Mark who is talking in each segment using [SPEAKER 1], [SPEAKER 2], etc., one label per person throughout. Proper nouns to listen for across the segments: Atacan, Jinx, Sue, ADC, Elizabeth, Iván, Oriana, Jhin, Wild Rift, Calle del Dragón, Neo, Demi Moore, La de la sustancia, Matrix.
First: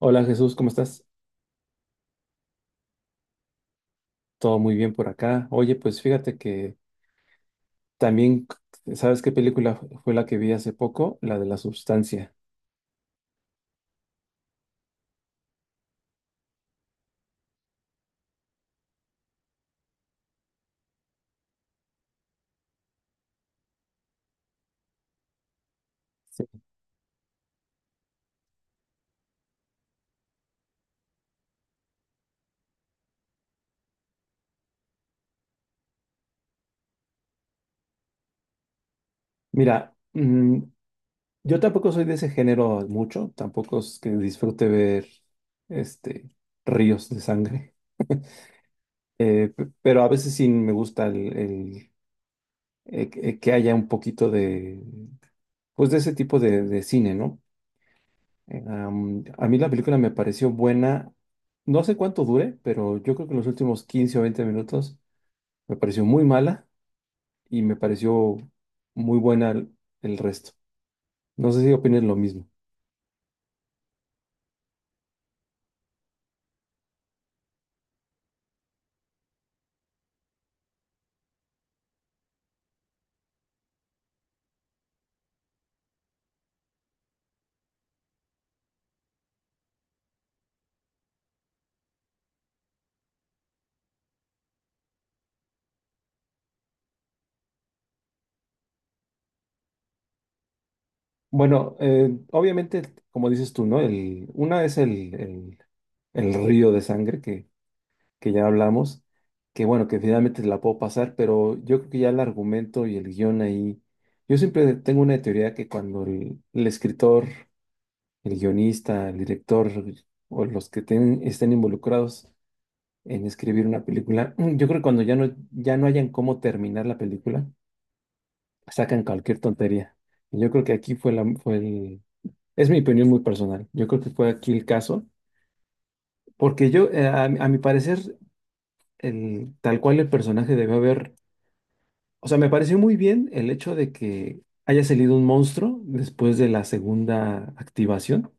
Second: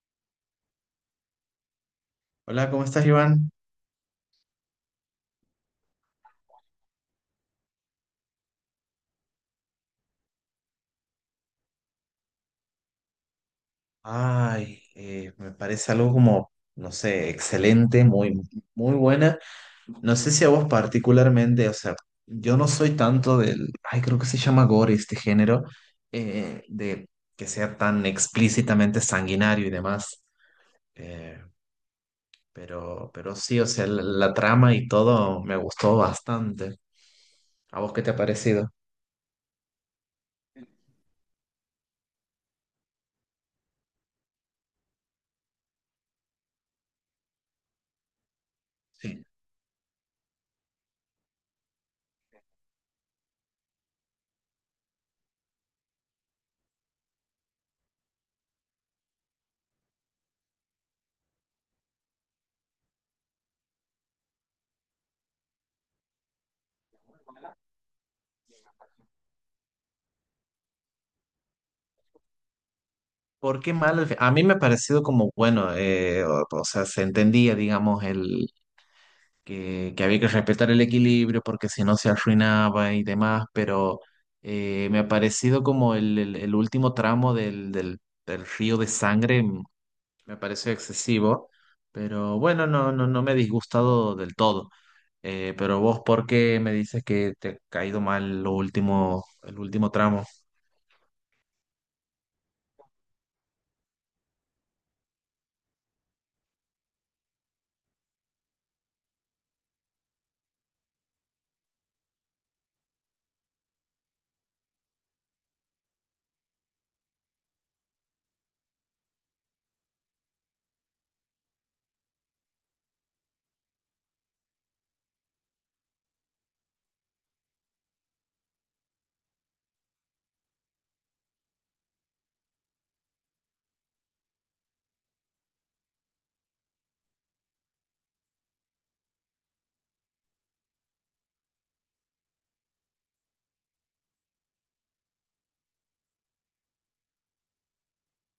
[SPEAKER 1] Hola Jesús, ¿cómo estás?
[SPEAKER 2] Hola, ¿cómo estás, Iván?
[SPEAKER 1] Todo muy bien por acá. Oye, pues fíjate que también, ¿sabes qué película fue la que vi hace poco? La de la sustancia.
[SPEAKER 2] Ay, me parece algo como, no sé, excelente, muy buena. No sé si a vos particularmente, o sea, yo no soy tanto del, ay, creo que se llama gore este género,
[SPEAKER 1] Sí.
[SPEAKER 2] de que sea tan explícitamente sanguinario y demás. Eh, pero sí, o sea, la trama y todo me gustó bastante. ¿A vos qué te ha parecido?
[SPEAKER 1] Mira, yo tampoco soy de ese género mucho, tampoco es que disfrute ver este, ríos de sangre.
[SPEAKER 2] Sí.
[SPEAKER 1] Pero a veces sí me gusta que haya un poquito de, pues de ese tipo de cine, ¿no? A mí la película me pareció buena. No sé cuánto dure, pero yo creo que en los últimos 15 o 20 minutos me pareció muy mala y me pareció muy buena el resto. No sé si opinas lo mismo.
[SPEAKER 2] ¿Por qué mal al fin? A mí me ha parecido como, bueno, o sea, se entendía, digamos, el que había que respetar el equilibrio porque si no se arruinaba y demás, pero me ha parecido como el último tramo del río de sangre, me pareció excesivo, pero bueno, no me he disgustado del todo. Pero vos, ¿por qué me dices que te ha caído mal lo último, el último tramo?
[SPEAKER 1] Bueno, obviamente, como dices tú, ¿no? Una es el río de sangre que ya hablamos, que bueno, que finalmente la puedo pasar, pero yo creo que ya el argumento y el guión ahí, yo siempre tengo una teoría que cuando el escritor, el guionista, el director o los que estén involucrados en escribir una película, yo creo que cuando ya no hayan cómo terminar la película, sacan cualquier tontería. Y yo creo que aquí fue la, fue el, es mi opinión muy personal. Yo creo que fue aquí el caso, porque yo, a mi parecer, tal cual el personaje debió haber, o sea, me pareció muy bien el hecho de que haya salido un monstruo después de la segunda activación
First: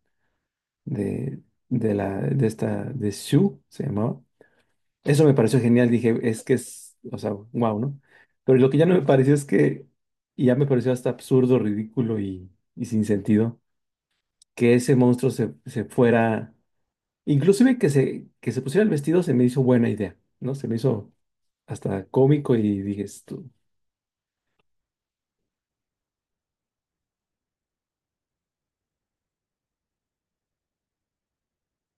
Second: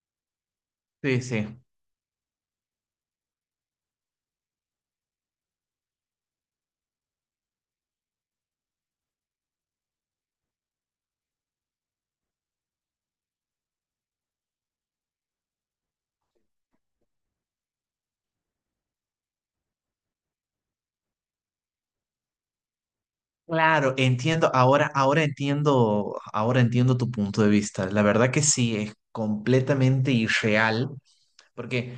[SPEAKER 2] Sí,
[SPEAKER 1] de,
[SPEAKER 2] sí.
[SPEAKER 1] de la, de esta, de Sue, se llamaba. Eso me pareció genial, dije, es que es, o sea, wow, ¿no? Pero lo que ya no me pareció es que, y ya me pareció hasta absurdo, ridículo y sin sentido, que ese monstruo se fuera, inclusive que se pusiera el vestido se me hizo buena idea, ¿no? Se me hizo hasta cómico y dije, esto.
[SPEAKER 2] Claro, entiendo, ahora entiendo tu punto de vista. La verdad que sí, es completamente irreal, porque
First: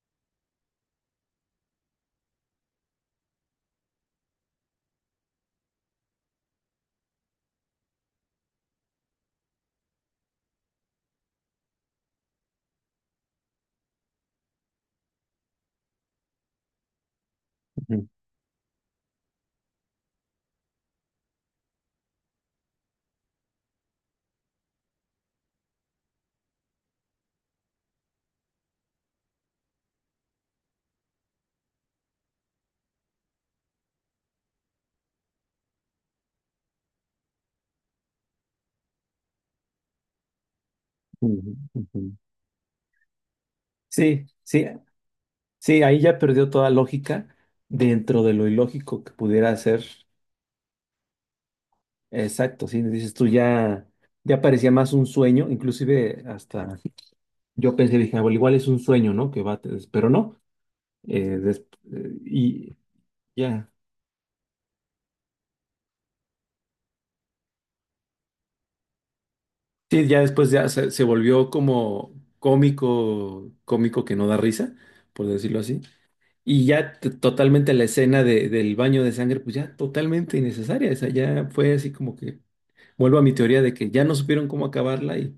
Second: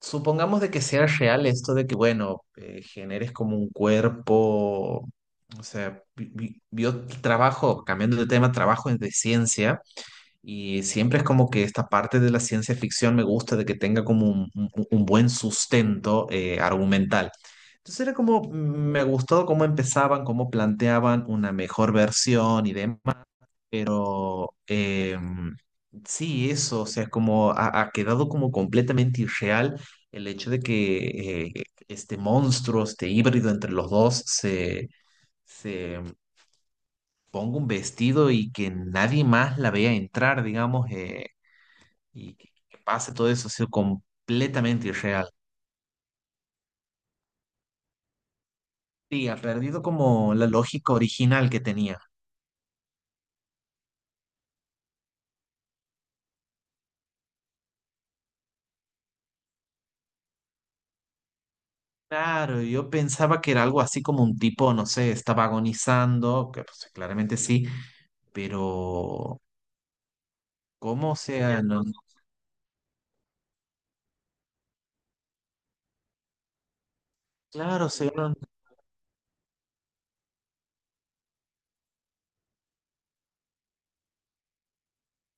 [SPEAKER 2] supongamos de que sea real esto de que, bueno, generes como un cuerpo, o sea, yo trabajo, cambiando de tema, trabajo de ciencia y siempre es como que esta parte de la ciencia ficción me gusta de que tenga como un, un buen sustento argumental. Entonces
[SPEAKER 1] Ujú,
[SPEAKER 2] era como, me gustó cómo empezaban, cómo planteaban una mejor versión y demás. Pero sí, eso, o sea, es como ha quedado como completamente irreal el hecho de que este monstruo, este híbrido entre los dos, se ponga un vestido y que nadie más la vea entrar, digamos,
[SPEAKER 1] ujú, ujú.
[SPEAKER 2] y que pase todo eso, ha sido
[SPEAKER 1] Sí, sí,
[SPEAKER 2] completamente irreal.
[SPEAKER 1] sí, ahí ya perdió toda lógica dentro de lo ilógico que
[SPEAKER 2] Sí, ha
[SPEAKER 1] pudiera
[SPEAKER 2] perdido
[SPEAKER 1] ser.
[SPEAKER 2] como la lógica original que tenía.
[SPEAKER 1] Exacto, sí, dices tú ya parecía más un sueño, inclusive hasta... Yo pensé, dije, "Ah, bueno, igual es un sueño, ¿no? Que va, pero no. eh, des- eh,
[SPEAKER 2] Claro,
[SPEAKER 1] y
[SPEAKER 2] yo pensaba que era
[SPEAKER 1] ya.
[SPEAKER 2] algo así como un tipo, no sé, estaba agonizando, que pues, claramente sí, pero
[SPEAKER 1] Sí, ya después ya se
[SPEAKER 2] ¿cómo? O
[SPEAKER 1] volvió
[SPEAKER 2] sea, no, no,
[SPEAKER 1] como cómico, cómico que no da risa, por decirlo así. Y ya totalmente la
[SPEAKER 2] claro, o sea,
[SPEAKER 1] escena
[SPEAKER 2] no-
[SPEAKER 1] del baño de sangre, pues ya totalmente innecesaria. Esa ya fue así como que, vuelvo a mi teoría de que ya no supieron cómo acabarla,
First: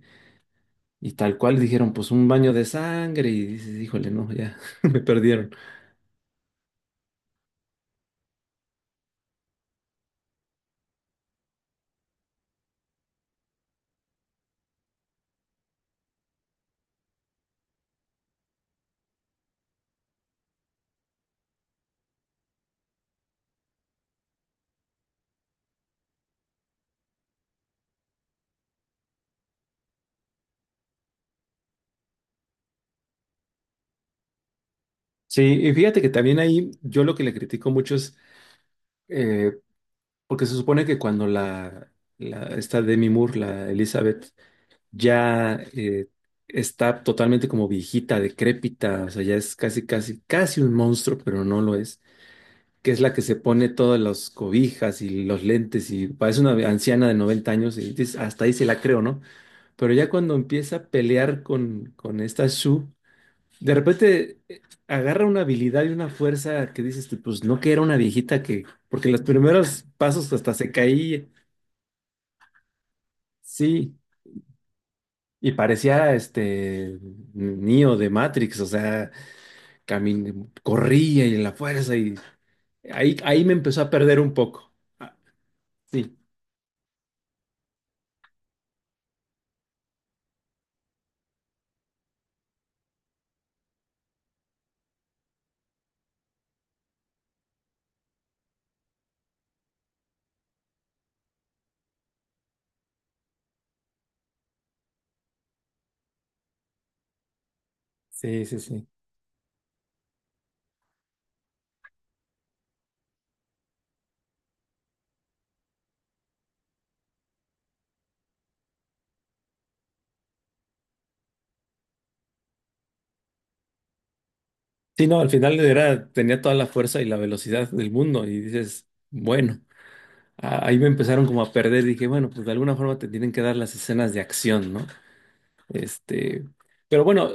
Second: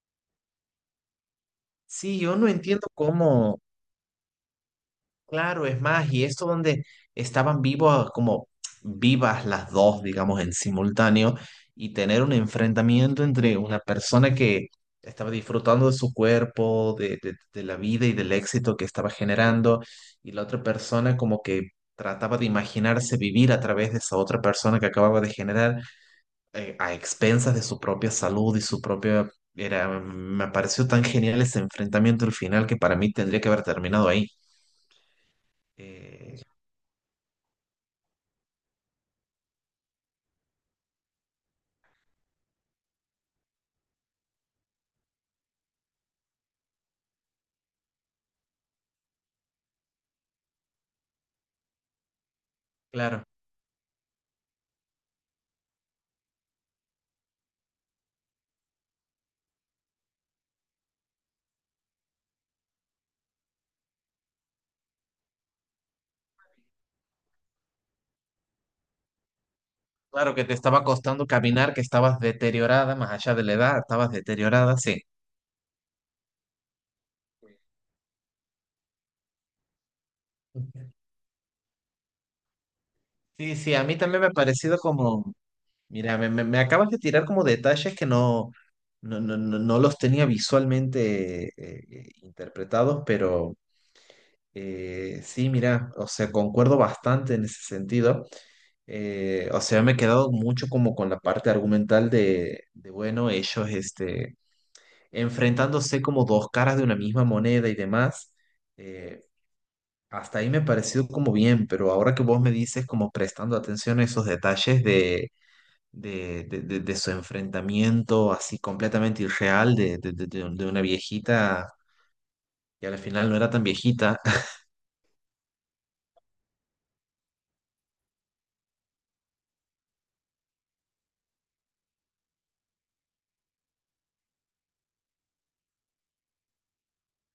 [SPEAKER 1] y tal cual dijeron, pues
[SPEAKER 2] sí,
[SPEAKER 1] un
[SPEAKER 2] yo no
[SPEAKER 1] baño de
[SPEAKER 2] entiendo
[SPEAKER 1] sangre y
[SPEAKER 2] cómo,
[SPEAKER 1] dices, híjole, no, ya me perdieron.
[SPEAKER 2] claro, es más, y esto donde estaban vivos, como vivas las dos, digamos, en simultáneo, y tener un enfrentamiento entre una persona que estaba disfrutando de su cuerpo, de la vida y del éxito que estaba generando, y la otra persona como que trataba de imaginarse vivir a través de esa otra persona que acababa de generar a expensas de su propia salud y su propia... Era, me pareció tan genial ese enfrentamiento al final que para mí tendría que haber terminado ahí.
[SPEAKER 1] Sí, y fíjate que también
[SPEAKER 2] Eh,
[SPEAKER 1] ahí yo lo que le critico mucho es, eh, porque se supone que cuando la esta Demi Moore, la Elizabeth, ya está totalmente como viejita, decrépita, o sea, ya es casi, casi, casi un monstruo, pero no lo es, que es la que
[SPEAKER 2] claro,
[SPEAKER 1] se pone todas las cobijas y los lentes y parece una anciana de 90 años y dices, hasta ahí se la creo, ¿no? Pero ya cuando empieza a pelear con esta Sue, de repente agarra una habilidad y una fuerza que dices, tú, pues no que era una viejita que, porque los primeros pasos
[SPEAKER 2] claro que te
[SPEAKER 1] hasta se
[SPEAKER 2] estaba
[SPEAKER 1] caía.
[SPEAKER 2] costando caminar, que estabas deteriorada, más allá de la edad,
[SPEAKER 1] Sí,
[SPEAKER 2] estabas deteriorada, sí.
[SPEAKER 1] y parecía este Neo de Matrix, o sea, camin corría y la fuerza y ahí me
[SPEAKER 2] Sí, sí,
[SPEAKER 1] empezó
[SPEAKER 2] a
[SPEAKER 1] a
[SPEAKER 2] mí
[SPEAKER 1] perder
[SPEAKER 2] también me ha
[SPEAKER 1] un poco.
[SPEAKER 2] parecido
[SPEAKER 1] Ah,
[SPEAKER 2] como,
[SPEAKER 1] sí,
[SPEAKER 2] mira, me acabas de tirar como detalles que no, no, no, no los tenía visualmente interpretados, pero... sí, mira, o sea, concuerdo bastante en ese sentido. O sea, me he quedado mucho como con la parte argumental bueno, ellos este, enfrentándose como dos caras de una misma moneda y demás.
[SPEAKER 1] sí, sí, sí.
[SPEAKER 2] Eh, hasta ahí me ha parecido como bien, pero ahora que vos me dices como prestando atención a esos detalles de su enfrentamiento así completamente irreal de una viejita y al final no era tan viejita.
[SPEAKER 1] Sí, no, al final era, tenía toda la fuerza y la velocidad del mundo y dices, bueno, ahí me empezaron como a perder, dije, bueno, pues de alguna forma te tienen que dar las escenas de acción, ¿no? Este, pero bueno,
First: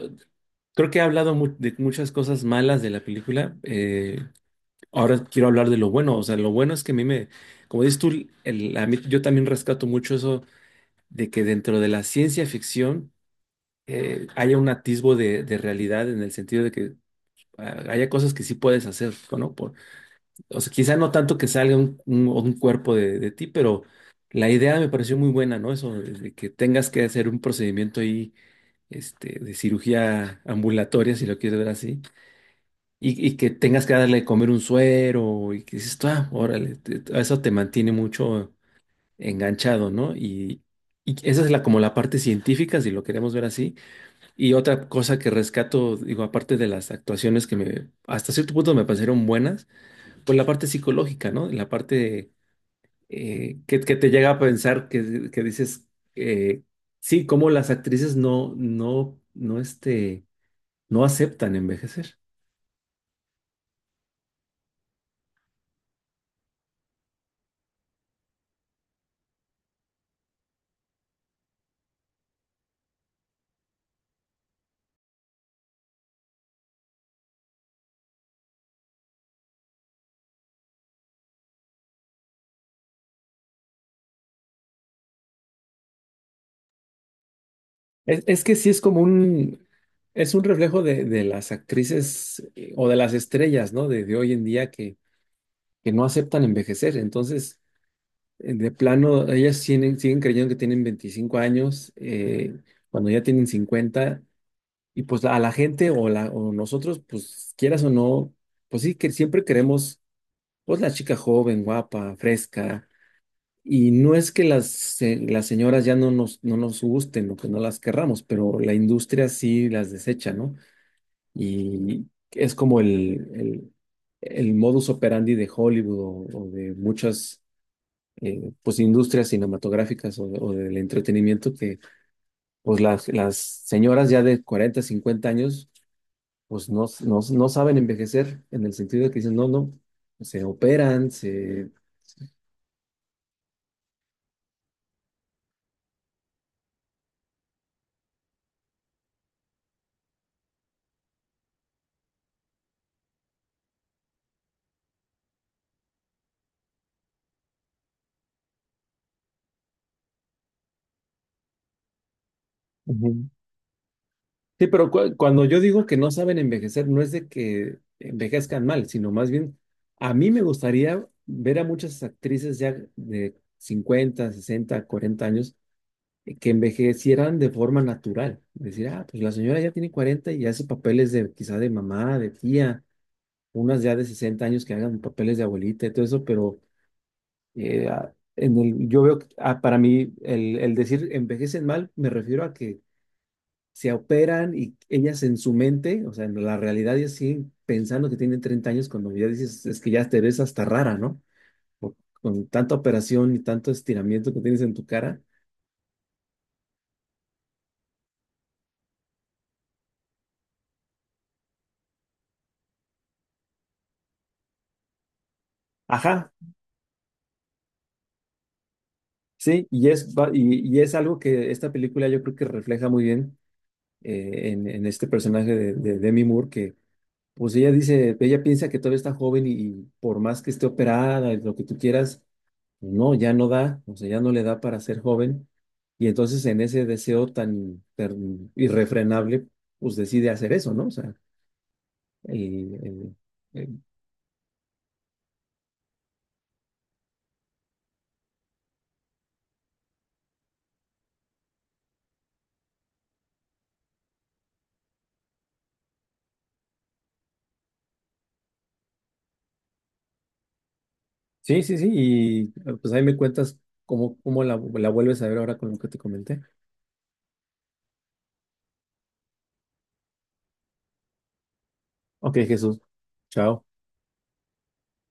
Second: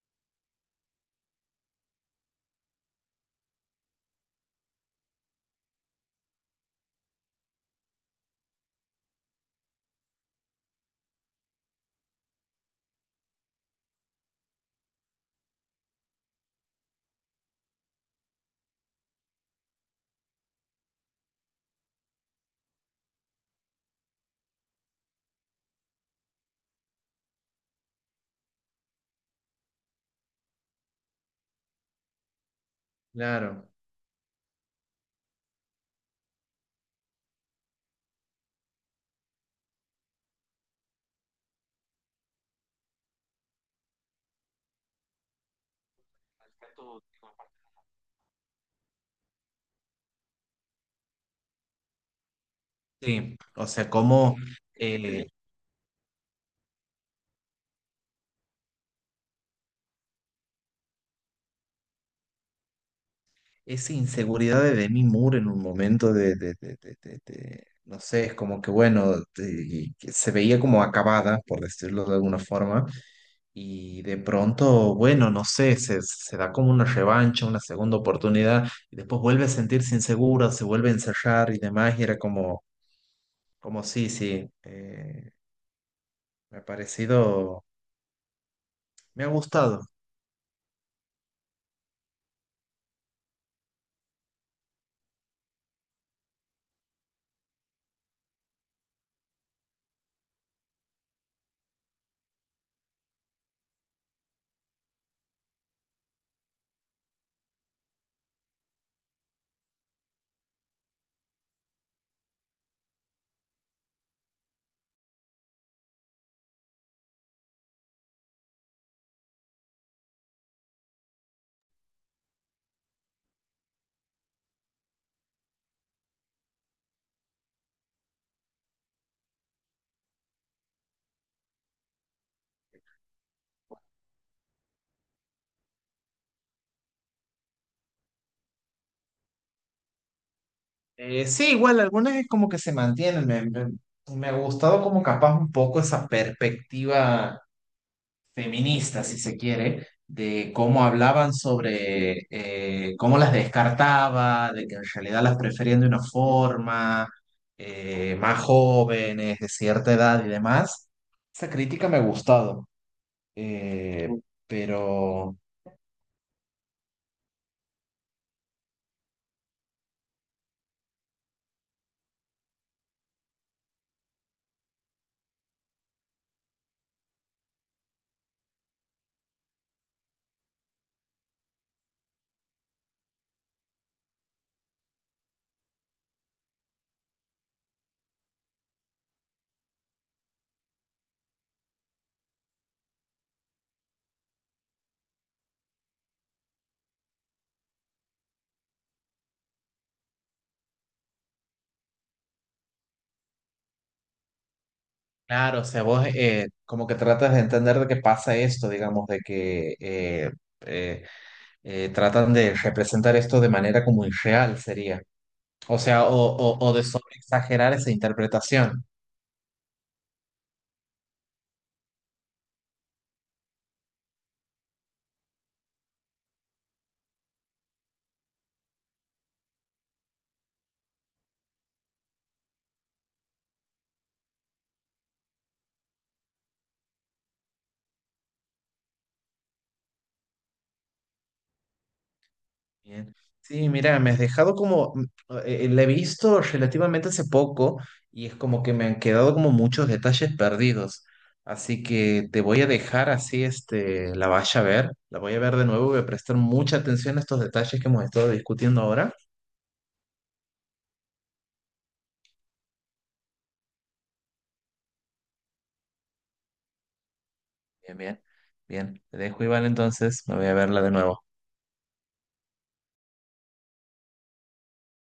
[SPEAKER 1] creo que he hablado de muchas cosas malas de la película. Ahora quiero hablar de lo bueno, o sea, lo bueno es que a mí me, como dices tú, yo también rescato mucho eso de que dentro de la ciencia ficción, haya un atisbo de realidad en el sentido de que haya cosas que sí puedes hacer, ¿no? O sea, quizá no tanto que salga un cuerpo de ti, pero la idea me pareció muy buena, ¿no? Eso de que tengas que hacer un procedimiento ahí, de cirugía ambulatoria, si lo quieres ver así, y que
[SPEAKER 2] Claro.
[SPEAKER 1] tengas que darle de comer un suero y que dices, tú, ah, órale, eso te mantiene mucho enganchado, ¿no? Y esa es como la parte científica, si lo queremos ver así. Y otra cosa que rescato, digo, aparte de las actuaciones que me, hasta cierto punto me parecieron buenas, pues la parte psicológica, ¿no? La parte
[SPEAKER 2] Sí, o sea,
[SPEAKER 1] que te llega
[SPEAKER 2] como
[SPEAKER 1] a pensar,
[SPEAKER 2] eh,
[SPEAKER 1] que dices, eh, sí, como las actrices no aceptan envejecer.
[SPEAKER 2] esa inseguridad de Demi Moore en un momento de no sé, es como que bueno, de- que se veía como acabada, por decirlo de alguna forma, y de pronto, bueno, no sé, se da como una revancha, una segunda oportunidad, y después vuelve a sentirse insegura, se vuelve a ensayar y demás, y era como, como sí, sí, me ha parecido,
[SPEAKER 1] Es que sí es como
[SPEAKER 2] me ha
[SPEAKER 1] un,
[SPEAKER 2] gustado.
[SPEAKER 1] es un reflejo de las actrices, o de las estrellas, ¿no? De hoy en día que no aceptan envejecer. Entonces, de plano, ellas siguen creyendo que tienen 25 años, cuando ya tienen 50, y pues a la gente o, la, o nosotros, pues quieras o no, pues sí, que siempre queremos, pues la chica joven, guapa, fresca, y no es que las señoras ya no nos gusten o que no las querramos, pero la industria sí las desecha, ¿no? Y es como el modus operandi de Hollywood o de muchas, pues industrias cinematográficas o del entretenimiento, que pues las señoras ya de 40 50 años, pues no saben envejecer en el sentido de que dicen, no, no, se operan,
[SPEAKER 2] Sí,
[SPEAKER 1] se...
[SPEAKER 2] igual algunas es como que se mantienen. Me ha gustado como capaz un poco esa perspectiva feminista, si se quiere, de cómo hablaban sobre cómo las descartaba, de que en realidad las preferían de una forma, más jóvenes, de cierta edad y demás. Esa crítica me ha gustado.
[SPEAKER 1] Ujú.
[SPEAKER 2] Eh,
[SPEAKER 1] Sí, pero
[SPEAKER 2] pero
[SPEAKER 1] cuando yo digo que no saben envejecer, no es de que envejezcan mal, sino más bien, a mí me gustaría ver a muchas actrices ya de 50, 60, 40 años, que envejecieran de forma natural. Decir, ah, pues la señora ya tiene 40 y hace papeles de quizá de mamá, de tía, unas ya de 60 años que hagan papeles de abuelita y todo eso, pero en el, yo veo, que, para mí, el, decir envejecen mal, me refiero a que se operan y ellas en su mente, o sea, en la realidad, ellas siguen pensando que tienen 30 años cuando ya dices, es que ya te ves hasta rara, ¿no? Por- con tanta operación y tanto estiramiento que tienes en tu cara.
[SPEAKER 2] claro, o sea, vos como que tratas de entender de qué pasa esto, digamos, de que... eh, tratan de representar esto de manera como irreal sería. O sea,
[SPEAKER 1] Ajá,
[SPEAKER 2] o de sobreexagerar esa interpretación.
[SPEAKER 1] sí, y es algo que esta película yo creo que refleja muy bien, en este personaje de Demi Moore, que pues ella dice, ella piensa que todavía está joven y por más que esté operada, y lo que tú quieras, pues, no, ya no da, o sea, ya no le da para ser joven. Y entonces en ese deseo tan, tan irrefrenable, pues decide hacer eso, ¿no? O sea, y, eh,
[SPEAKER 2] Bien.
[SPEAKER 1] eh,
[SPEAKER 2] Sí, mira, me has dejado como, la he visto relativamente hace poco y es como que me han quedado como muchos detalles perdidos. Así que te voy a dejar así, este, la vaya a ver, la voy a ver de nuevo, voy a prestar mucha atención a estos detalles que hemos estado discutiendo ahora.
[SPEAKER 1] sí, sí, sí, pues ahí me cuentas cómo la vuelves a ver ahora con lo que te comenté.
[SPEAKER 2] Bien, bien, bien. Te dejo, Iván, entonces. Me voy a verla de nuevo.
[SPEAKER 1] Ok, Jesús, chao.